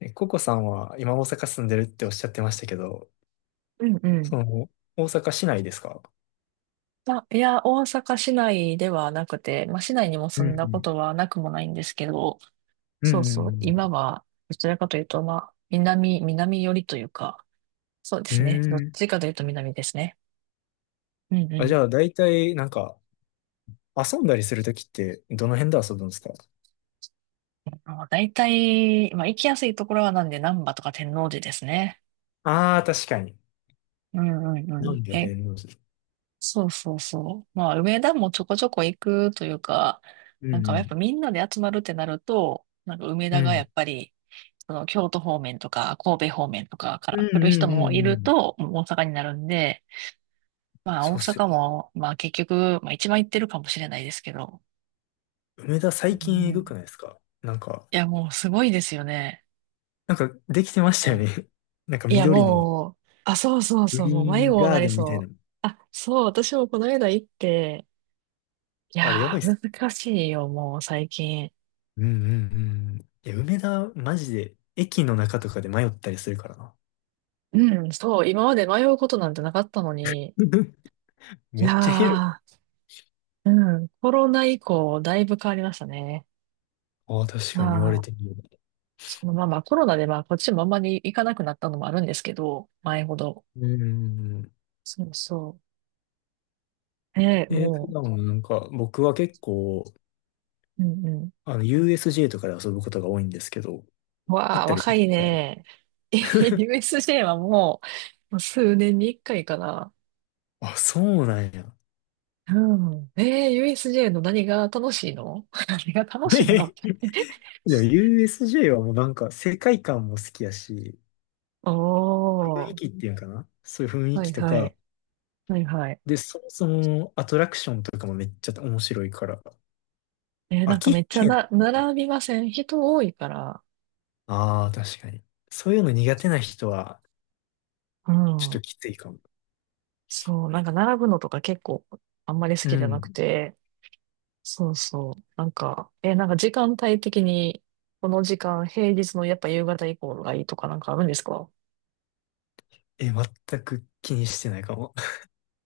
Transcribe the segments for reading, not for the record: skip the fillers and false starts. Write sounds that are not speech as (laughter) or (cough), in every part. ココさんは今大阪住んでるっておっしゃってましたけど、うんうん。その、大阪市内ですか？あ、いや、大阪市内ではなくて、まあ、市内にもう住んだこん。とはなくもないんですけど、うんそううんうそう、今ん。は、どちらかというと、まあ、南寄りというか、そうでうすね。どっーん。ちかというと南ですね。うんうあ、じん。ゃあ大体なんか遊んだりするときってどの辺で遊ぶんですか？まあ、大体、まあ、行きやすいところはなんで、難波とか天王寺ですね。ああー、確かに。うんうんうなんん。だ天王寺。そうそうそう。まあ、梅田もちょこちょこ行くというか、うなんかやっんぱみんなで集まるってなると、なんか梅う田ん。うがやん。っぱり、その京都方面とか神戸方面とかかうらん来るう人もいんうんうるん。と、もう大阪になるんで、まあそう大っすよ。阪も、まあ結局、まあ一番行ってるかもしれないですけど、梅田う最近えぐん、くないですか？なんか、いやもうすごいですよね。なんかできてましたよもうね。(laughs) なんかいや、緑のもう、あ、そうそうグそう、もうリー迷ン子にガなーデりンみたいな。そう。あ、そう、私もこの間行って、いあれやばやいっすー、ね。難しいよ、もう最近。うんうんうん。いや、梅田、マジで、駅の中とかで迷ったりするからな。うん、そう、今まで迷うことなんてなかったのに、(laughs) いめっちゃ広い。やー、うん、コロナ以降、だいぶ変わりましたね。ああ、確かに言わはれい、てみれば。そのまあまあコロナでまあこっちもあんまり行かなくなったのもあるんですけど、前ほど。うん。そうそう。ねえ、普も段はなんか、僕は結構、う、うんうUSJ とかで遊ぶことが多いんですけど、ん。行わっあ、たりし若いてたかね。(laughs) USJ はもう、もう数年に一回かな。ら。あ、そうなんや。うん。えー、USJ の何が楽しいの？ (laughs) 何が (laughs) 楽しいのっで、て？ でも USJ はもうなんか、世界観も好きやし、(laughs) お雰囲ー。気っていうんかな。そういう雰囲は気いとはか、い。はいはい。で、そもそもアトラクションとかもめっちゃ面白いから、えー、な飽んかきめっちゃへな、ん。並びません？人多いから。ああ、確かに。そういうの苦手な人は、うちょっとん。きついかも。そう、なんか並ぶのとか結構あんまり好うきじゃなくん。て。そうそう。なんか時間帯的に、この時間、平日のやっぱ夕方以降がいいとかなんかあるんですか？え、全く気にしてないかも。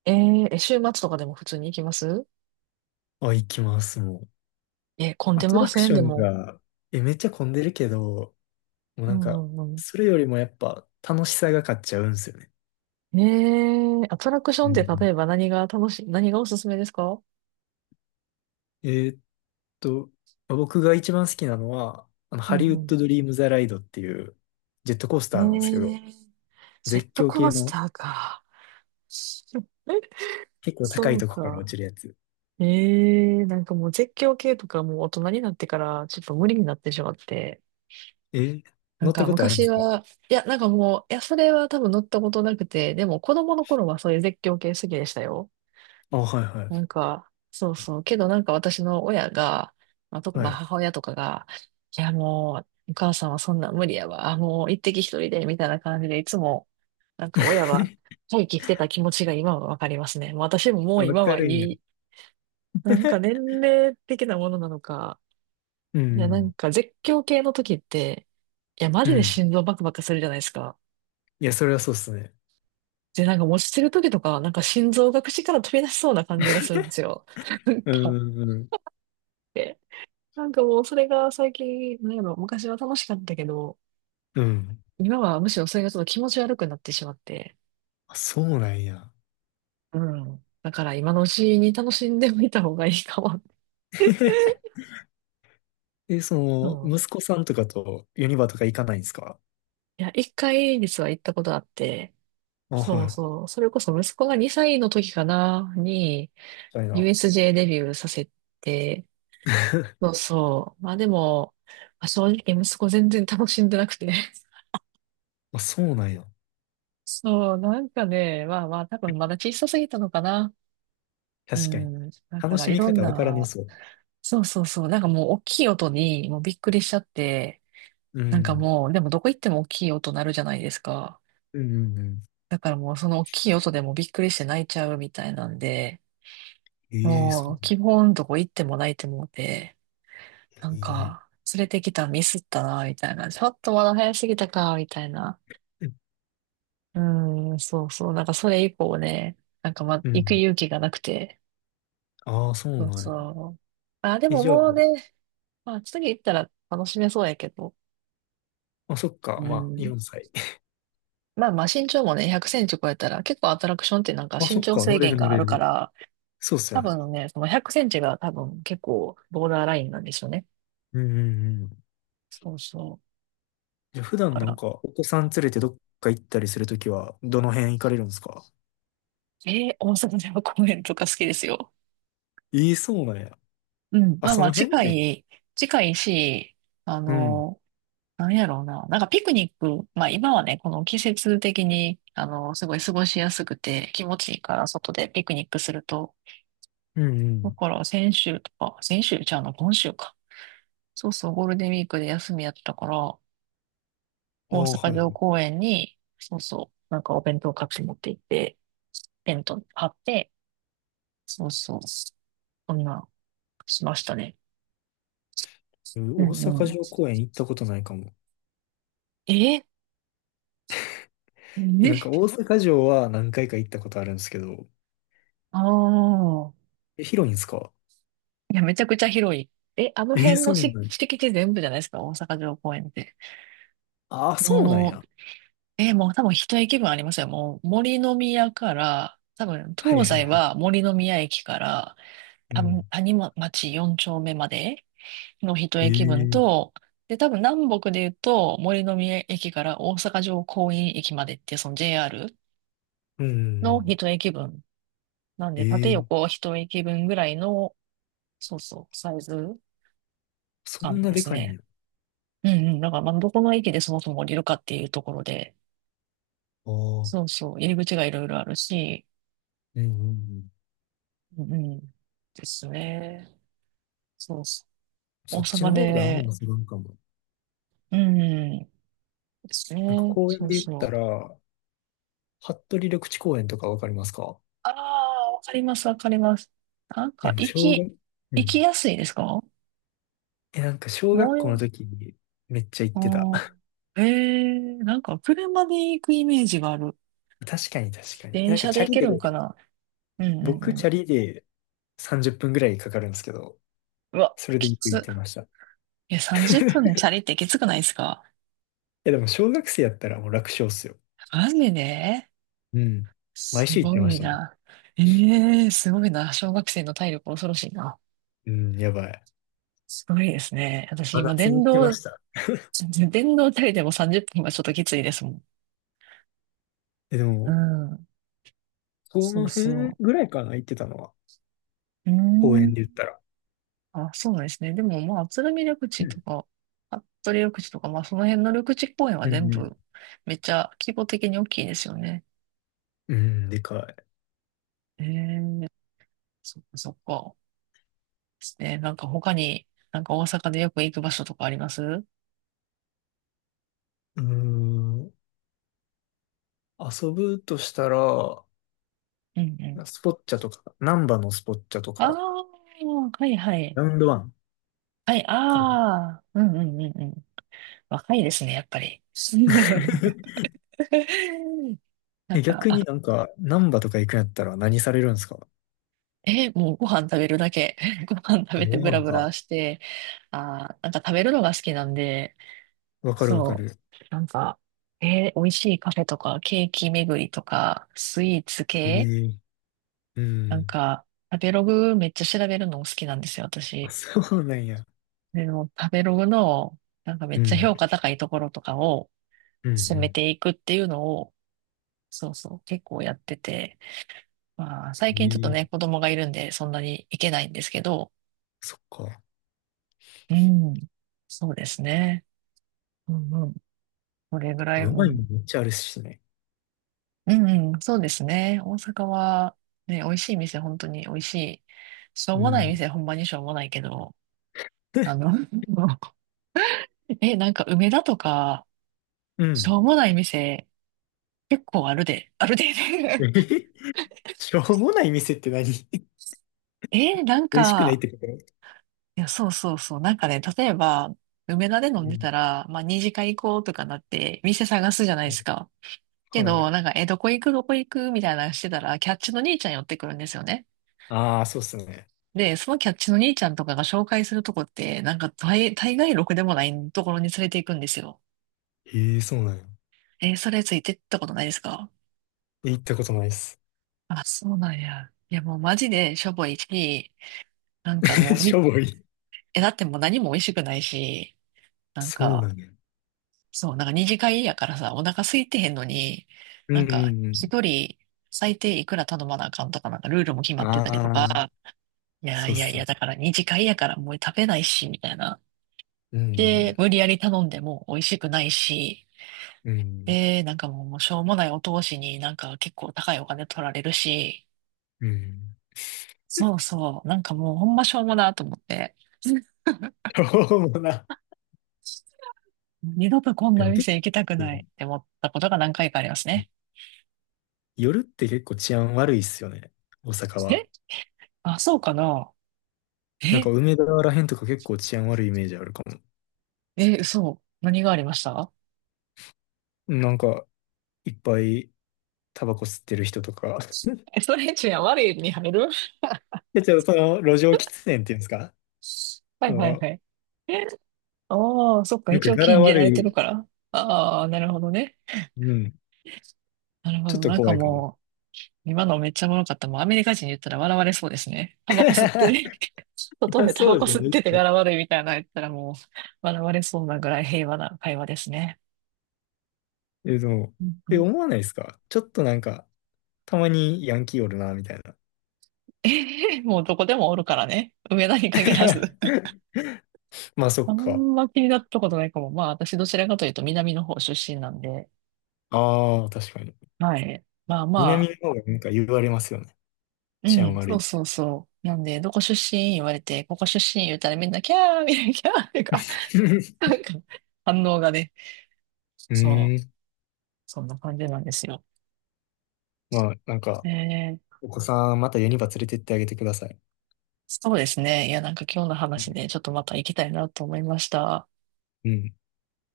えーえ、週末とかでも普通に行きます？ (laughs) あ、行きます、もう。え、混んアでトまラクせんショでンも？が、めっちゃ混んでるけど、もううなんか、んうんそれよりもやっぱ楽しさが勝っちゃうんですよね。うん。えー、アトラクションうって例ん。えば何が楽しい、何がおすすめですか？えーっと、まあ僕が一番好きなのは、うハんリウうッん。ド・ドリーム・ザ・ライドっていうジェットコースえターなんですけど、ー、ジェッ絶ト叫コー系スのターか。(laughs) 結構高そいうとこから落か。ちるやつ。えー、なんかもう絶叫系とかもう大人になってからちょっと無理になってしまって。えーな乗んったかことあるんで昔すか？は、いや、それは多分乗ったことなくて、でも子供の頃はそういう絶叫系好きでしたよ。あ、はいはなんか、そうそう。けどなんか私の親が、い。まはあい。母親とかが、いやもう、お母さんはそんなん無理やわ。もう一滴一人で、みたいな感じで、いつも、なんか親は (laughs) 待機してた気持ちが今はわかりますね。もう私ももうわ今かはいるんや。い。なんか年齢的なものなのか、ういや、なんん。か絶叫系の時って、いや、マうジでん。心臓バクバクするじゃないですか。いや、それはそうっすね。で、なんか落ちてる時とか、なんか心臓が口から飛び出しそうな感じがするんですよ。(laughs) なんうか、ん。うん。で、なんかもうそれが最近、なんやろ、昔は楽しかったけど、うん。今はむしろそれがちょっと気持ち悪くなってしまって、あ、そうなんや。うん。だから今のうちに楽しんでみた方がいいかも。(laughs) (laughs) うん。息子さんとかとユニバとか行かないんですか？いや、一回実は行ったことあって、あ、そはい。うみそう、それこそ息子が2歳の時かな、に たいな。USJ デビューさせて、そう (laughs) そう、まあでも、まあ正直息子全然楽しんでなくて、あ、そうなんや。そう、なんかね、まあまあ、多分まだ小さすぎたのかな。う確かに。ん。だか楽らしいみろん方わからねな、そう。そうそうそう、なんかもう大きい音にもうびっくりしちゃって、うなんかん。もう、でもどこ行っても大きい音鳴るじゃないですか。うんうんうん。だからもうその大きい音でもびっくりして泣いちゃうみたいなんで、ええ。そもうなうん基だ。本どこ行っても泣いてもうて、なんえか連れてきたミスったな、みたいな。ちょっとまだ早すぎたか、みたいな。え。うん、そうそう、なんかそれ以降ね、なんかま、う行くん。勇気がなくて、ああ、そそううなんや。そう。あ、でもじゃあ、もうね、まあ、次行ったら楽しめそうやけど。あ、そっうか。まあ、ん。4歳。まあまあ身長もね、100センチ超えたら、結構アトラクションってなんか (laughs) あ、身そっ長か。制乗れ限る乗があれるかる。ら、そうっす多よね。分ね、その100センチが多分結構ボーダーラインなんでしょうね。うんうんうん。そうそじゃあ普う。段だなかんら、か、お子さん連れてどっか行ったりするときは、どの辺行かれるんですか？えー、大阪では公園とか好きですよ。ええ、そうなんや。うん。あ、その辺ね。近いし、あうん。の、なんやろうな。なんかピクニック、まあ今はね、この季節的に、あの、すごい過ごしやすくて気持ちいいから外でピクニックすると。うんうだん。から先週ちゃうの、今週か。そうそう、ゴールデンウィークで休みやったから、大あ阪あ、はいは城い。公園に、そうそう、なんかお弁当買って持って行って、テント張って、そうそう、そんな、しましたね。う大んう阪ん。城公園行ったことないかも。ええ、なんか大阪城は何回か行ったことあるんですけど、ああー、広いんですか？いや、めちゃくちゃ広い。え、あのえー、辺そのうなしんや。敷地全部じゃないですか、大阪城公園って。ああ、そうなんもや。う、え、もう多分一駅分ありますよ。もう森の宮から、多分はい東はい西はい。は森の宮駅から、う多分ん。谷ま町4丁目までの一え駅分え。と、で、多分南北で言うと森の宮駅から大阪城公園駅までっていうその JR うんうんうのん。一駅分。なんえで、縦え。横一駅分ぐらいの、そうそう、サイズそ感んなでですかいんね。や。うんうん。だから、まあ、どこの駅でそもそも降りるかっていうところで、ああ。そうそう、入り口がいろいろあるし、うんうんうん。うんうん、ですね。そうそう。大そっちの阪方であんまりで、するんかも。うん、ですなんかね。公園そうで言っそたう。ら、服部緑地公園とかわかりますか？ああ、わかります、わかります。なんか、やっぱ行小き、学、う行きん。やすいですか？なんか小も学校のう、時にめっちゃ行っあてた。ー (laughs) えー、なんか、車で行くイメージがある。確かに確かに。電なんか車チでャ行リけで、るんかな？うんう僕んうチャリで30分ぐらいかかるんですけど、ん。うわ、それできよく行っつ。てました。いや、30分チャ (laughs) リってきつくないですか？でも小学生やったらもう楽勝っすよ。マジでうん。す毎週行ってごまいしたもん。な。ええー、すごいな。小学生の体力恐ろしいな。うん、やばい。すごいですね。私真今夏に電行ってま動、した。電動体でも30分はちょっときついですもん。でうも、ん。こそうの辺そぐらいかな、行ってたのは。う。う公ー園ん。で言ったら。あ、そうなんですね。でもまあ、鶴見緑う地ん。とか、服部緑地とか、まあその辺の緑地公園はう全んうん。部めっちゃ規模的に大きいですよね。うん、でかい。ええー、そっかそっか。ですね。なんか他に、なんか大阪でよく行く場所とかあります？うんうーん。遊ぶとしたら、うん。スポッチャとか、ナンバのスポッチャとああ、か、はいはい。ラウンドワンはい、かな。ああ、うんうんうんうん。若いですね、やっぱり。(laughs) (laughs) なんか、逆あ、になんか、ナンバとか行くんやったら何されるんですか？え、もうご飯食べるだけ。(laughs) ご飯食あ、べてごブラ飯ブラか。して、あー、なんか食べるのが好きなんで、わかるわかそる。う、なんか、えー美味しいカフェとか、ケーキ巡りとか、スイーツえ系、え。うなんん。か、食べログめっちゃ調べるの好きなんですよ、あ、私。そうなんや。でも、食べログの、なんかめっうちゃん。評価高いところとかを、うん進めうていくっていうのを、そうそう、結構やってて、まあ、最近ちょっとん。ね、ええ。子供がいるんで、そんなにいけないんですけど、そっか。うん、そうですね。うんうん。これぐらい、ううまいもんん。めっちゃあるしね。うんうん、そうですね。大阪は、ね、美味しい店、本当に美味しい。しょううもないん。店、ほんまにしょうもないけど、(laughs) あで、の、(laughs) え、なんか梅田とか、うしん。ょうもない店、結構あるで、あるで。えへ、しょうもない店って何？ (laughs) (laughs) え、なん美味しくないっか、てこと？いや、そうそうそう。なんかね、例えば、梅田で飲うんでん。たら、まあ、二次会行こうとかなって、店探すじゃないでうすん。か。けはど、い。なんか、え、どこ行く、みたいなのしてたら、キャッチの兄ちゃん寄ってくるんですよね。ああ、そうっすね。で、そのキャッチの兄ちゃんとかが紹介するとこって、大概ろくでもないところに連れて行くんですよ。ええ、そうなんや。え、それついてったことないですか？行ったことないっす。あ、そうなんや。いや、もうマジでしょぼいし、なん (laughs) かもうしに、ょぼい。え、だってもう何も美味しくないし、なんそうなか、んだよ。そう、なんか二次会やからさ、お腹空いてへんのに、うんなんかうん一人最低いくら頼まなあかんとか、なんかルールも決うまん。ってたりとか、ああ、いやそういっやいすや、ね。だから二次会やからもう食べないし、みたいな。うで、ん無理やり頼んでも美味しくないし、うん。で、なんかもうしょうもないお通しになんか結構高いお金取られるし、うんうん。そうそう、なんかもうほんましょうもなと思って、(laughs) そうもな。二度とこんでなも結店行きたく構、ないって思ったことが何回かありますね。夜って結構治安悪いっすよね。大阪は。え、あ、そうかな。なんえか梅田らへんとか結構治安悪いイメージあるかも。え、そう何がありました？なんか、いっぱいタバコ吸ってる人とか。え、(laughs) それじゃ悪いに入る？ (laughs) で、ちょっとその路上喫煙っていうんですか？はそいはいはの、い。ああ、そっか、なん一か応柄禁じら悪れてるい。から。ああ、なるほどね。うん。なるほちょっど。となんか怖いかも。もう、今のめっちゃおもろかった。もうアメリカ人言ったら笑われそうですね。(laughs) タバコ吸ってね、(laughs) い外や、でタそバうコじゃな吸っいでてすてね。柄悪いみたいなの言ったらもう、笑われそうなぐらい平和な会話ですね。でも、うんうん。 思わないですかちょっとなんか、たまにヤンキーおるな、みたいな。(laughs) もうどこでもおるからね。上田に限らず。(laughs) まあそあっんか。ま気になったことないかも。まあ私どちらかというと南の方出身なんで、ああ、確かに。はい。まあま南あ、の方がなんか言われますよね。う治安ん、悪そいうっそて。うそう。なんで、どこ出身言われて、ここ出身言うたらみんな、キャーみたいな、キャーってか、な (laughs) んか、反応がね、うそーう、ん。そんな感じなんですよ。まあなんえか、ー、お子さんまたユニバ連れてってあげてください。そうですね。いや、なんか今日の話で、ちょっとまた行きたいなと思いました。うん。